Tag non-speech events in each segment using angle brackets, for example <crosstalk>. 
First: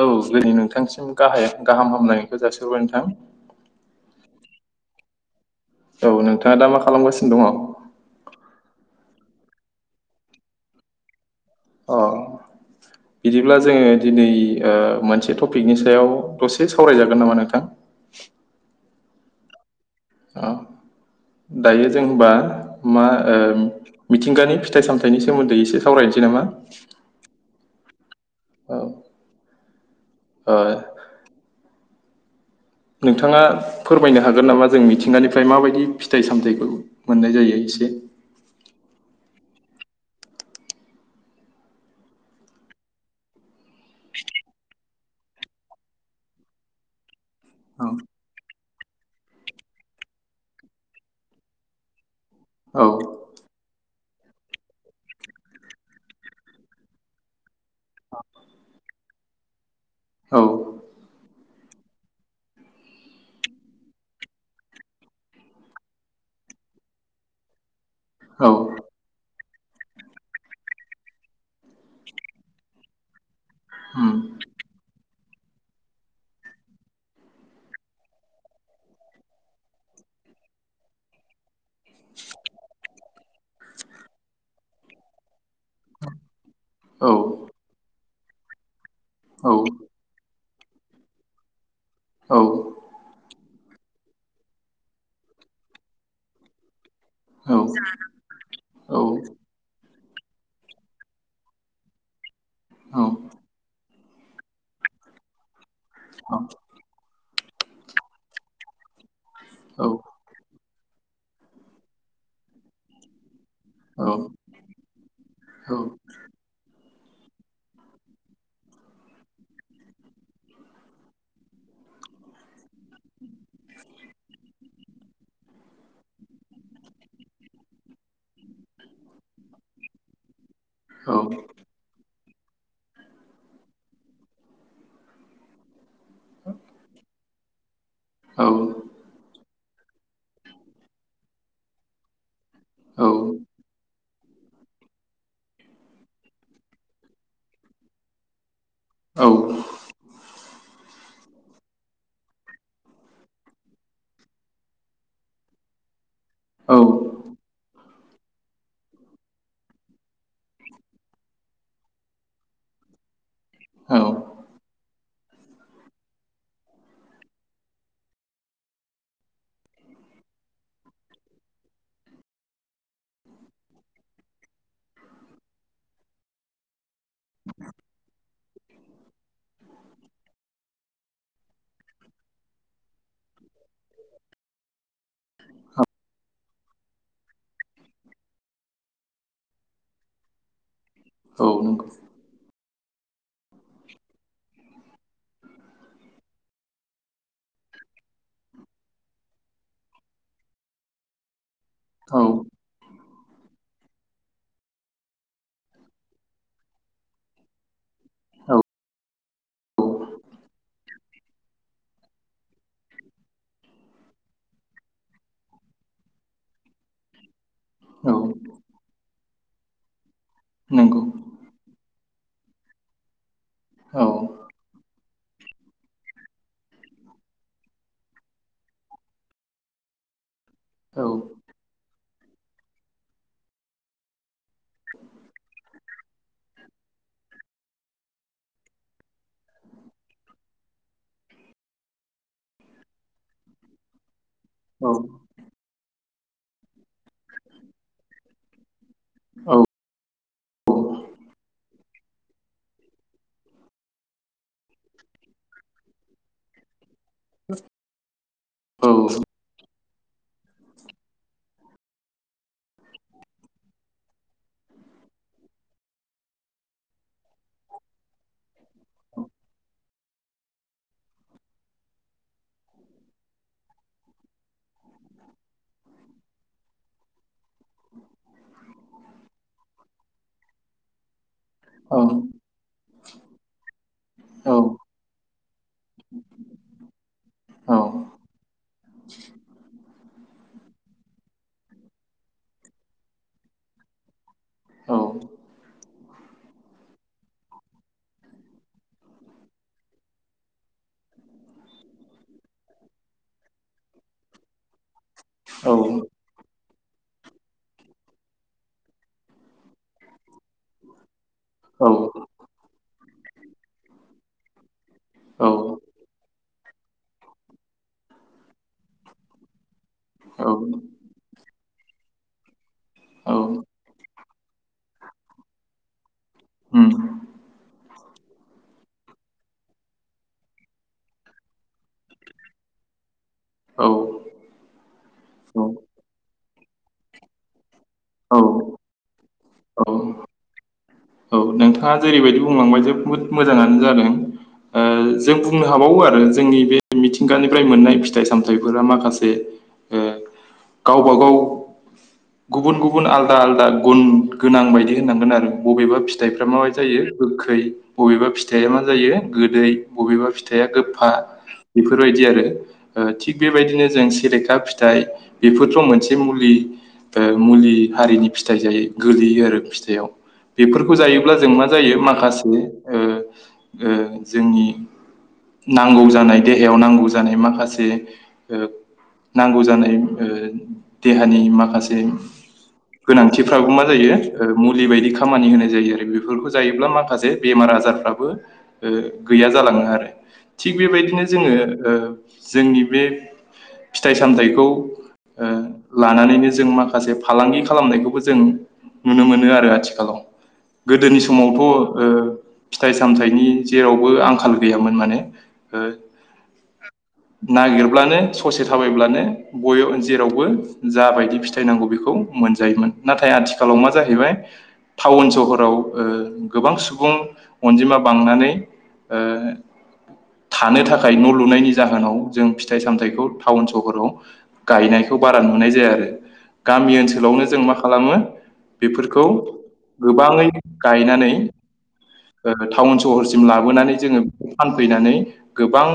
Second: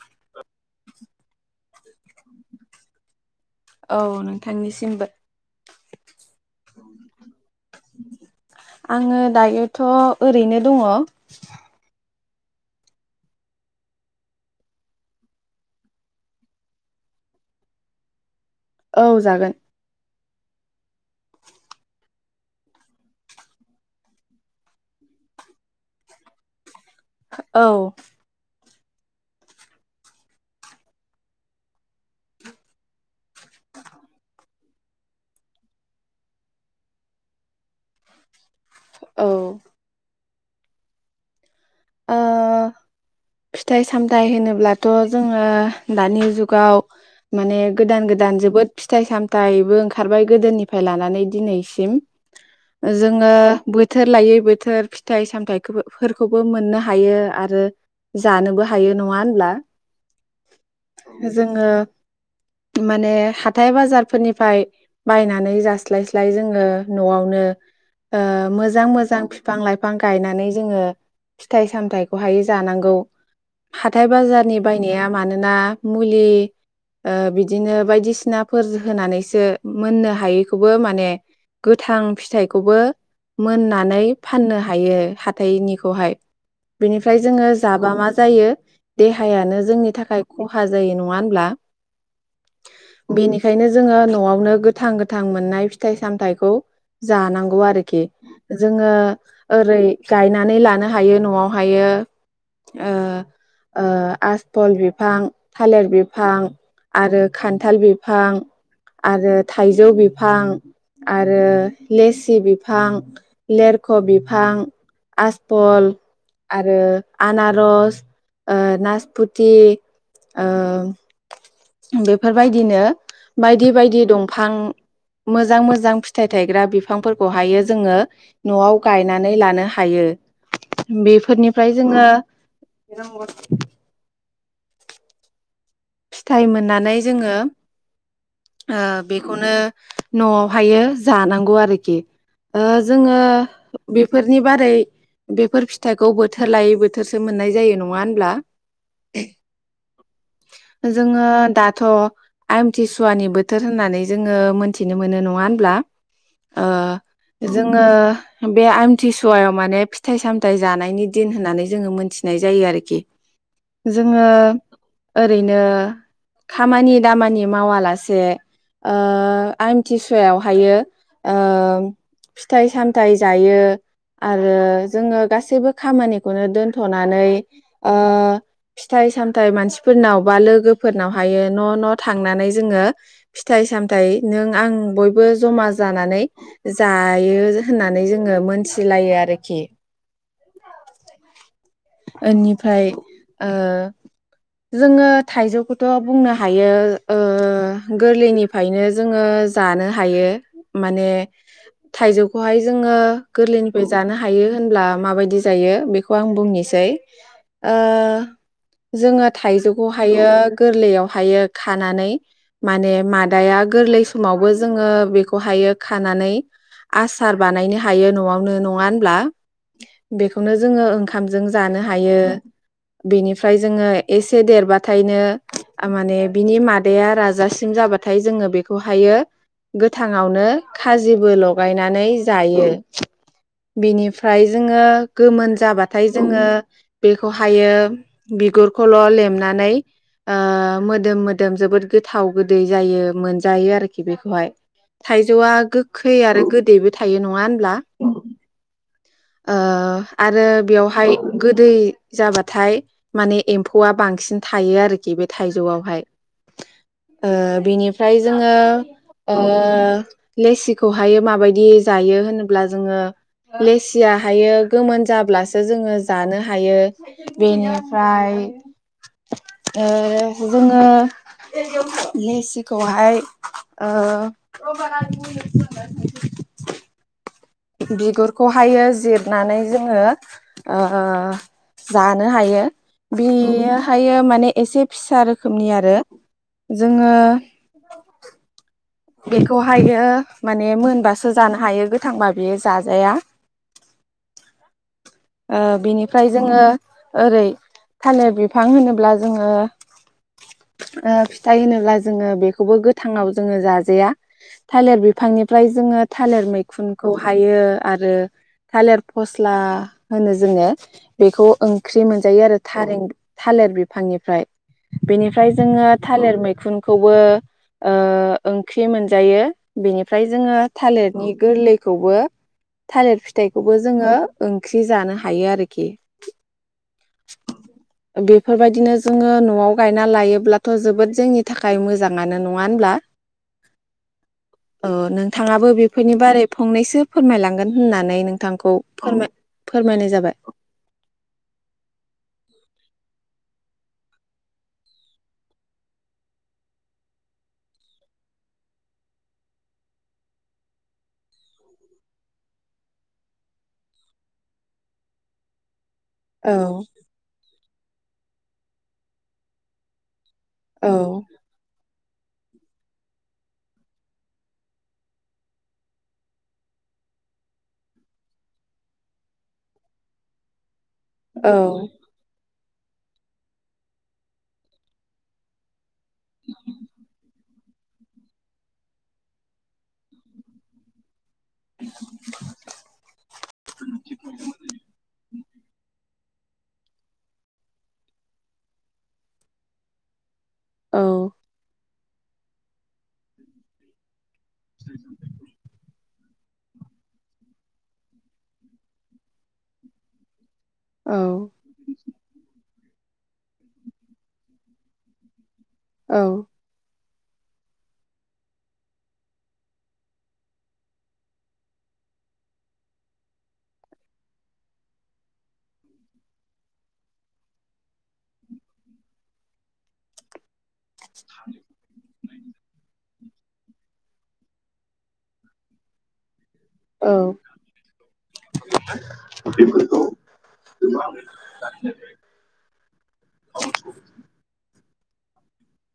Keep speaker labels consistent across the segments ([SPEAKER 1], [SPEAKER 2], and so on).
[SPEAKER 1] औ दिनै नोंथांसिम गाहाय गाहाम हामलायनायखो जासिहरबाय नोंथां ।
[SPEAKER 2] औ नोंथांनिसिमबो
[SPEAKER 1] औ नोंथाङा दा मा खालामगासिनो दङ'?
[SPEAKER 2] आङो दायोथ' ओरैनो दङ ।
[SPEAKER 1] अह बिदिब्ला जोङो दिनै ओ मोनसे टपिकनि सायाव दसे सावरायजागोन नामा नोंथां?
[SPEAKER 2] औ जागोन
[SPEAKER 1] औ दायो जों होमबा मा ओ मिथिंगानि फिथाइ सामथायाइनि सोमोन्दै एसे खावरायनोसै नामा?
[SPEAKER 2] औ
[SPEAKER 1] औ ओ नोंथ थाङा फोरमायनो हागोन नामा? जों मिथिंगानिफ्राय माबायदि फिथाइ सामथाइखौ मोननाय जायो एसे
[SPEAKER 2] औ ओ फिथाइ सामथाइ होनोब्लाथ' जोङो दानि जुगाव माने
[SPEAKER 1] औ
[SPEAKER 2] गोदान गोदान जोबोद फिथाइ सामथाइबो ओंखारबाय गोदोनिफाय लानानै दिनैसिम
[SPEAKER 1] औ
[SPEAKER 2] ओ जोङो बुय थोर लायै बोथोर फिथाइ सामथाइखौबो फोरखौबो मोननो हायो आरो जानोबो हायो नङा होनब्ला
[SPEAKER 1] औ
[SPEAKER 2] जोङो माने हाथाय बाजारफोरनिफ्राय बायनानै जास्लायस्लाय जोङो न'आवनो ओ मोजां मोजां फि फां लाइफां गायनानै जोङो फिथाइ सामथायखौहाय जानांगौ। हाथाय
[SPEAKER 1] उम
[SPEAKER 2] बाजारनि बायनाया मानोना मुलि ओ बिदिनो बायदिसिनाफोर होनानैसो मोननो हायैखौबो माने गोथां फिथाइखौबो मोननानै फाननो हायो हाथाइनिखौहाय।
[SPEAKER 1] औ
[SPEAKER 2] बेनिफ्राय जोङो जाबा मा जायो?
[SPEAKER 1] औ
[SPEAKER 2] देहायानो जोंनि थाखाय खहा जायो नङा होनब्ला?
[SPEAKER 1] औ
[SPEAKER 2] बेनिखायनो जोङो न'आवनो गोथां गोथां मोननाय फिथाइ सामथायाइखौ जानांगौ
[SPEAKER 1] औ
[SPEAKER 2] आरखि। जोङो
[SPEAKER 1] औ
[SPEAKER 2] ओरै गायनानै लानो हायो न'आवहायो ओ
[SPEAKER 1] औ
[SPEAKER 2] ओ आसफल बिफां थालिर बिफां आरो खान्थाल बिफां आरो
[SPEAKER 1] औ
[SPEAKER 2] थाइजौ बिफां आरो लेसि बिफां लेरख'
[SPEAKER 1] औ
[SPEAKER 2] बिफां आस पल आरो आनारस ओ नासपुथि ओ बेफोरबायदिनो बायदि बायदि दंफां मोजां मोजां फिथाइ थायग्रा बिफांफोरखौहायो जोङो न'आव गायनानै लानो हायो। बेफोरनिफ्राय जोङो रोंगौ फिथाइ मोननानै जोङो
[SPEAKER 1] औ
[SPEAKER 2] ओ बेखौनो न'आवहायो जानांगौ आरोखि। ओ जोङो बेफोरनि बारै बेफोर फिथाइखौ बोथोर लायै बोथोरसो मोननाय जायो नङा होनब्ला?
[SPEAKER 1] औ
[SPEAKER 2] जोङो दाथ' आमथिसुवानि बोथोर होननानै जोङो मोनथिनो मोनो नङा होनब्ला? ओ जोङो बे आमथिसुवायाव माने फिथाइ सामथाय जानायनि दिन होननानै जोङो मोनथिनाय जायो आरोखि। जोङो ओरै नो खामानि दामानि मावालासे ओ आमथि सुवायावहायो ओ फिथाइ सामथाय जायो। आरो जोङो गासैबो खामानिखौनो दोनथ'नानै ओ फिथाइ सामथाय मानसिफोरनाव बा लोगोफोरनाव हायो न' न' थांनानै जोङो फिथाइ सामथाय नों आं बयबो ज'मा जानानै जायो होननानै जोङो मोनथिलायो आरोखि।
[SPEAKER 1] औ नंगौ।
[SPEAKER 2] ओमफ्राय ओ जोङो थाइजौखौथ' बुंनो हायो ओ गोरलैनिफ्रायनो जोङो जानो हायो माने थाइजौखौहाय जोङो गोरलैनिफ्राय जानो हायो होनब्ला माबायदि जायो बेखौ आं बुनि इसे ओ जोङो <inaudible> थाइजौखौ हायो गोरलैयाव हाययो खानानै माने मादाया गोरलै समावबो जोंङो बेखौहायो खानानै आसार बानायनो हायो
[SPEAKER 1] औ
[SPEAKER 2] नआवनो नङा ब्ला <inaudible> बेखौनो जोंङो
[SPEAKER 1] नंगौ
[SPEAKER 2] ओंखाम जानो हायो बिनिफ्राय जोंङो
[SPEAKER 1] औ
[SPEAKER 2] एसे देरबाथायनो माने बिनि मादाया राजासिम जाबाथाय जोंङो बेखौहाययो गोथाङावनो
[SPEAKER 1] औ
[SPEAKER 2] खाजिबो लगायनानै जायो बिनिफ्राय जोंङो गोमोन जाबा थाय जोंङो बेखौहाययो बिगुरखौल लेमनानै ओ मोदोम मोदोम जोबोद गोथाव गोदै जायो मोनजायो आरोखि बेखौहाय
[SPEAKER 1] नंगौ
[SPEAKER 2] थाइजौआ गो खै आरो गोदैबो थायो नङा होनब्ला
[SPEAKER 1] औ
[SPEAKER 2] ओ आरो बेयावहाय गोदै जाबाथाय माने एम्फौआ बांसिन थायो आरोखि बे थाइजौआवहाय ओ बिनिफ्राय जोंङो
[SPEAKER 1] औ
[SPEAKER 2] ओ लेसिखौहाय माबायदि जायो होनोब्ला जोंङो लेसि जिया हाययो गोमोन जाब्लासो जोंङो जानो हायो बेनिफ्राय ओ जोंङो लेसिखौहाय ओ बिगुरखौहाययो जिरनानै जोंङो ओ जानो हायो बेयोहाययो
[SPEAKER 1] औ औ
[SPEAKER 2] माने एसे फिसा आरो रोखोमनि आरो जोंङो बेखौहाययो माने मोनबासो जानो हायो गोथांबा बेयो जाजाया ओ बिनिफ्राय जोंङो ओरै थालिर बिफां होनोब्ला जोंङो ओ फिथाइ होनोब्ला जोंङो बेखौबो गोथाङाव जोंङो जाज जाया थालिर बि बिफांनिफ्राय जोंङो थालिर मै खुनखौ हाययो आरो थालिर फस्ला होनो जोंङो बेखौ ओंख्रि मोनजायो आरो थारें थालिर बिफांनिफ्राय बेनिफ्राय जोंङो थालिर मैखुनखौबो ओ ओंख्रि मोनजायो बेनिफ्राय जोंङो थालिरनि गोरलैखौबो थालिर फिथाइखौबो जोंङो ओंख्रि जानो हायो आरोखि
[SPEAKER 1] उम
[SPEAKER 2] बेफोरबायदिनो जोंङो नआव गायना लायोब्लाथ जोबोद जोंनि थाखाय मोजाङानो नङा होनब्ला औ नोंथाङाबो बेफोरनि बारै फंनैसो फोरमायलांगोन होननानै
[SPEAKER 1] औ
[SPEAKER 2] नोंथांखौ फोरमाय
[SPEAKER 1] औ औ
[SPEAKER 2] फोरमायनाय जाबाय
[SPEAKER 1] औ नोंथाङा जेरैबायदि बुंलांबाय जोबोद मोजाङानो जादों ओ जों बुंनो हाबावो आरो जोंनि बे मिथिंगानिफ्राय मोननाय फिथाइ सामथाइफोरा माखासे ओ गावबागाव गुबुन गुबुन आलदा आलदा गुन गोनां बायदि होननांगोन आरो बबेबा फि फिथाइफ्रा
[SPEAKER 2] औ
[SPEAKER 1] माबायदि जायो गोखै बबेबा फिथाइया मा जायो गोदै बबेबा फि फिथाइआ
[SPEAKER 2] औ
[SPEAKER 1] गोफा बेफोर बेफोरबायदि आरो थिग बेबायदिनो जों सेलेखा फिथाइ बेफोरथ मोनसे मुलि ओ मुलि हारिनि फिथाइ जायो गोलैयो आरो फिथाइयाव बोफोर बेखौ जायोब्ला जों
[SPEAKER 2] औ
[SPEAKER 1] मा जायो माखासे ओ ओ जोंनि नां नांगौ जानाय देहायाव नांगौ जानाय माखासे ए ओ नांगौ जानाय ओ देहा नि माखासे गोनांथिफ्राबो मा जायो ओ मुलि बायदि खामानि होनाय। होयो आरो बेफोरखौ जायोब्ला माखासे बेमार आजारफ्राबो ओ गैया जालाङो आरो थिग
[SPEAKER 2] औ
[SPEAKER 1] बेबायदिनो जोङो ओ जोंनि बे फिथाइ सामथायाइखौ ओ लानानैनो जों माखासे फालांगि खालामनायखौबो जों नुनो मोनो आरो आथिखालाव।
[SPEAKER 2] औ
[SPEAKER 1] गोदोनि समावथ' ओ फिथाइ सामथाइनि जेरावबो आंखाल गैयामोन माने। ओ
[SPEAKER 2] औ।
[SPEAKER 1] नागिरब्लानो ससे थाबायब्लानो बयबो जेरावबो जाबायदि फिथाइ नांगौ बेखौ मोनजायोमोन नाथाय आथिखालाव मा जाहैबाय टाउन सहर फोराव ओ गोबां सुबुं अनजिमा बांनानै ओ थानो थाखाय न' लुनायनि जाहोनाव जों फिथाइ सामथायाइखौ टाउन सहराव गायनायखौ बारा नुनाय जाया आरो गामि
[SPEAKER 2] औ
[SPEAKER 1] ओनसोलावनो जों मा खालामो बेफोरखौ गोबाङै। गायनानै ओ टाउन सहरसिम लाबोनानै जोङो फैनानै गोबां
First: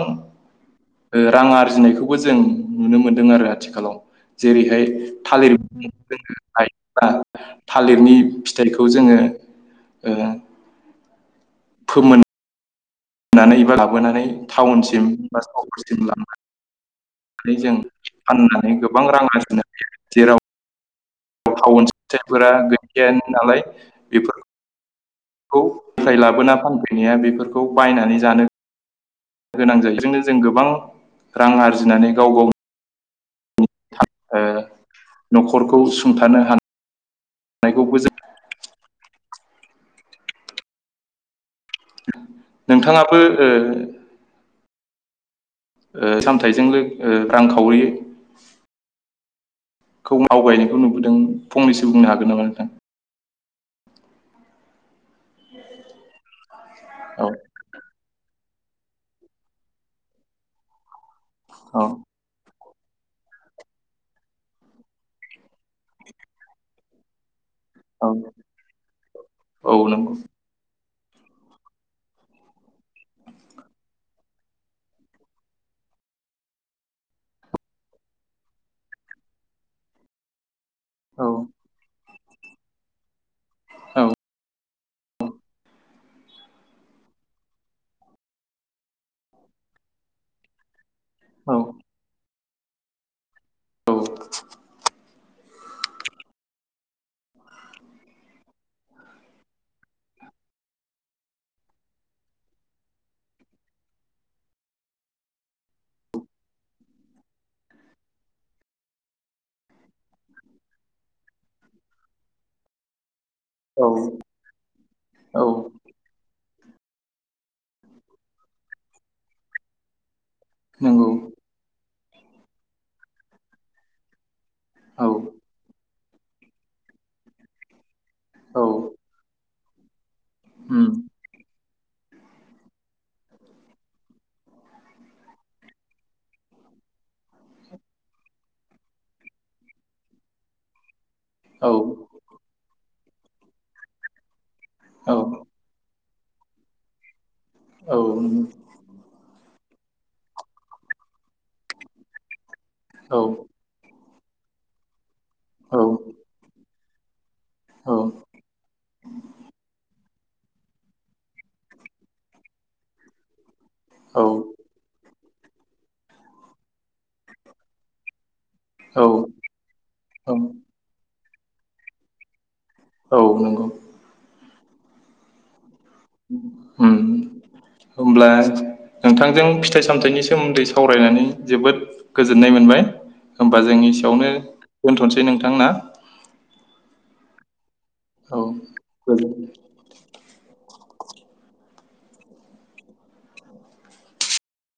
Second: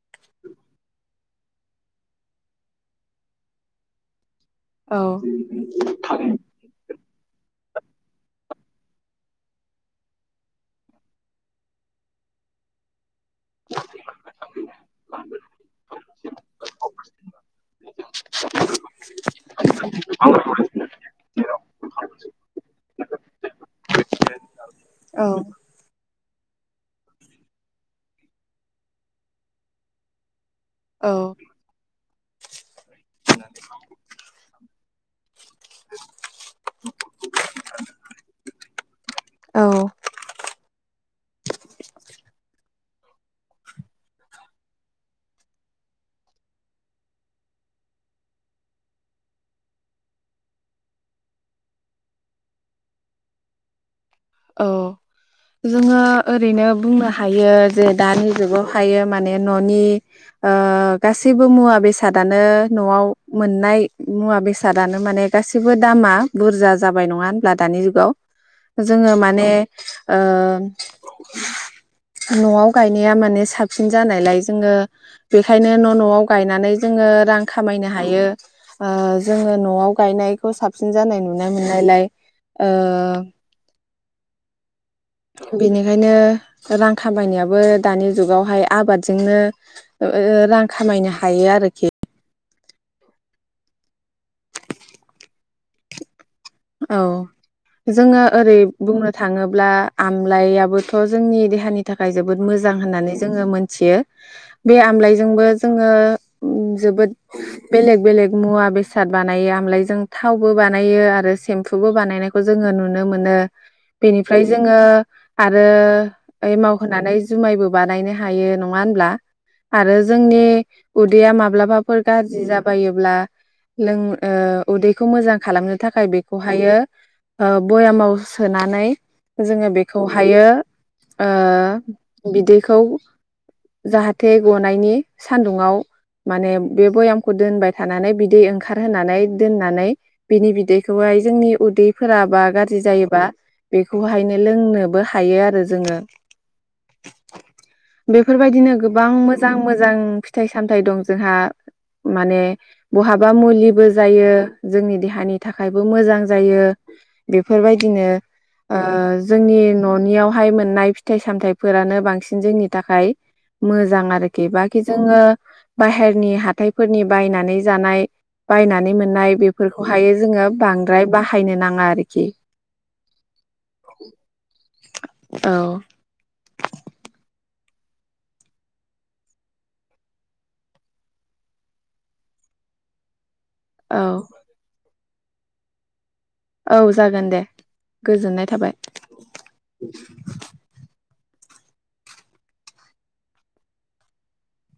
[SPEAKER 1] ओ रां आरजिनायखौबो जों नुनो मोनदों आरो आथिखालाव। जेरैहाय थालिर जोङो गायोब्ला थालिरनि फिथाइखौ जोङो ओ फोमोन नानै बा लाबोनानै टाउनसिम बा साव्रिसिम लांनानै जों फाननानै गोबां रां आरजिनो हायो जेराव थाउन सहरफोरा गैखायानो नालाय बेफोर
[SPEAKER 2] औ
[SPEAKER 1] खौ फोथाय लाबोना फानफैनाया बेफोरखौ बायनानै जानो गोनां जायो बेजोंनो जों गोब गोबां रां आरजिनानै गाव गाव थाब ओ <inaudible> न'खरखौ सुंथानो हानाय नायखौबो जों
[SPEAKER 2] औ
[SPEAKER 1] <inaudible> नोंथाङाबो ओ ओ सामथायाइजों लो ओ रांखावरि खौ आवगायनायखौ नुबोदों फंनैसो बुंनो हागोन नामा नोंथां?
[SPEAKER 2] औ जोङो ओरैनो बुंनो
[SPEAKER 1] औ
[SPEAKER 2] हायो जे दानि- नोबो हायो माने न'नि ओ गासैबो मुवा
[SPEAKER 1] औ
[SPEAKER 2] बेसादानो न'आव मोननाय मुवा बेसादानो माने गासिबो दामा बुरजा जाबाय नङा होन ब्ला दानि
[SPEAKER 1] औ
[SPEAKER 2] जुगाव ज जोङो माने
[SPEAKER 1] औ
[SPEAKER 2] ओ।
[SPEAKER 1] नंगौ
[SPEAKER 2] न'आव गायनाया माने साबसिन जानायलाय जोङो बेखायनो न' न'आव गायनानै जोङो रां खामायनो हायो। ओ जोङो न'आव गायनायखौ साब सिन जानाय
[SPEAKER 1] औ
[SPEAKER 2] नुनाय मोननायलाय ओ
[SPEAKER 1] औ।
[SPEAKER 2] बेनिखायनो रां खामायनायाबो दानि जुगावहाय आबादजोंनो ओ रां खा खामायनो हायो
[SPEAKER 1] औ
[SPEAKER 2] आरोखि
[SPEAKER 1] औ।
[SPEAKER 2] औ जोङो ओरै बुंनो थाङोब्ला आमलायाबोथ' जोंनि देहानि थाखाय जोबोद मोजां होननानै जोङो मोनथियो। बे आमलायजोंबो जोङो जोबोद बेलेग बेलेग मुवा बेसाद बानायो। आमलायजों थावबो बानायो आरो सेम्फुबो बानायनायखौ जोङो नुनो मोनो।
[SPEAKER 1] औ
[SPEAKER 2] बेनिफ्राय जोङो
[SPEAKER 1] औ
[SPEAKER 2] आरो ओइमाव होनानै जुमायबो बानायनो हायो नङा होनब्ला? आरो ज जोंनि
[SPEAKER 1] नंगौ
[SPEAKER 2] उदैया माब्लाबा फोर गाज्रि जाबायोब्ला लों ओ उदैखौ
[SPEAKER 1] औ
[SPEAKER 2] मोजां खालामनो थाखाय बे खौहायो ओ बयामाव
[SPEAKER 1] औ
[SPEAKER 2] सोनानै जोङो बेख खौहायो
[SPEAKER 1] उम
[SPEAKER 2] ओ बिदैखौ जाहाथे गनायनि सान्दुङाव माने बे बयामखौ दोनबाय थानानै बिदै ओंखारहानै दोननानै बिनि बिदै खौहाय जोंनि
[SPEAKER 1] औ
[SPEAKER 2] उदैफोरा बा गार जि जायोबा बेखौहायनो लोंनोबो
[SPEAKER 1] औ नंगौ
[SPEAKER 2] हायो आरो जोङो।
[SPEAKER 1] औ
[SPEAKER 2] बेफोरबायदिनो गोबां मो जां मोजां फिथाइ सामथाइ दं जोंहा माने
[SPEAKER 1] औ
[SPEAKER 2] बहाबा मुलिबो जायो जोंनि देहानि थाखायबो मोजां जायो। बेफोरबायदिनो ओ जोंनि ननियाव। बेहाय मोननाय फिथाइ सामथायाइफोरानो बांसिन जोंनि थाखाय। मोजां आरोखि बाखि जोंङो बाहेरनि हाथाय फोरनि बायनानै जानाय बायनानै
[SPEAKER 1] औ
[SPEAKER 2] मोननाय बेफोरखौहायो जोंङो बांद्राय बाहायनो नाङा आरोखि।
[SPEAKER 1] औ नंगौ।
[SPEAKER 2] औ।
[SPEAKER 1] ओम होनब्ला नोंथांजों फिथाइ सामथायाइनि सोमोन्दै सावरायनानै जोबोद गोजोननाय मोनबाय। होमबा जोंनि
[SPEAKER 2] औ
[SPEAKER 1] एसेयावनो दोनथसै नोंथां ना?
[SPEAKER 2] औ जागोन दे।
[SPEAKER 1] औ
[SPEAKER 2] गोजोननाय थाबाय।
[SPEAKER 1] गोजोन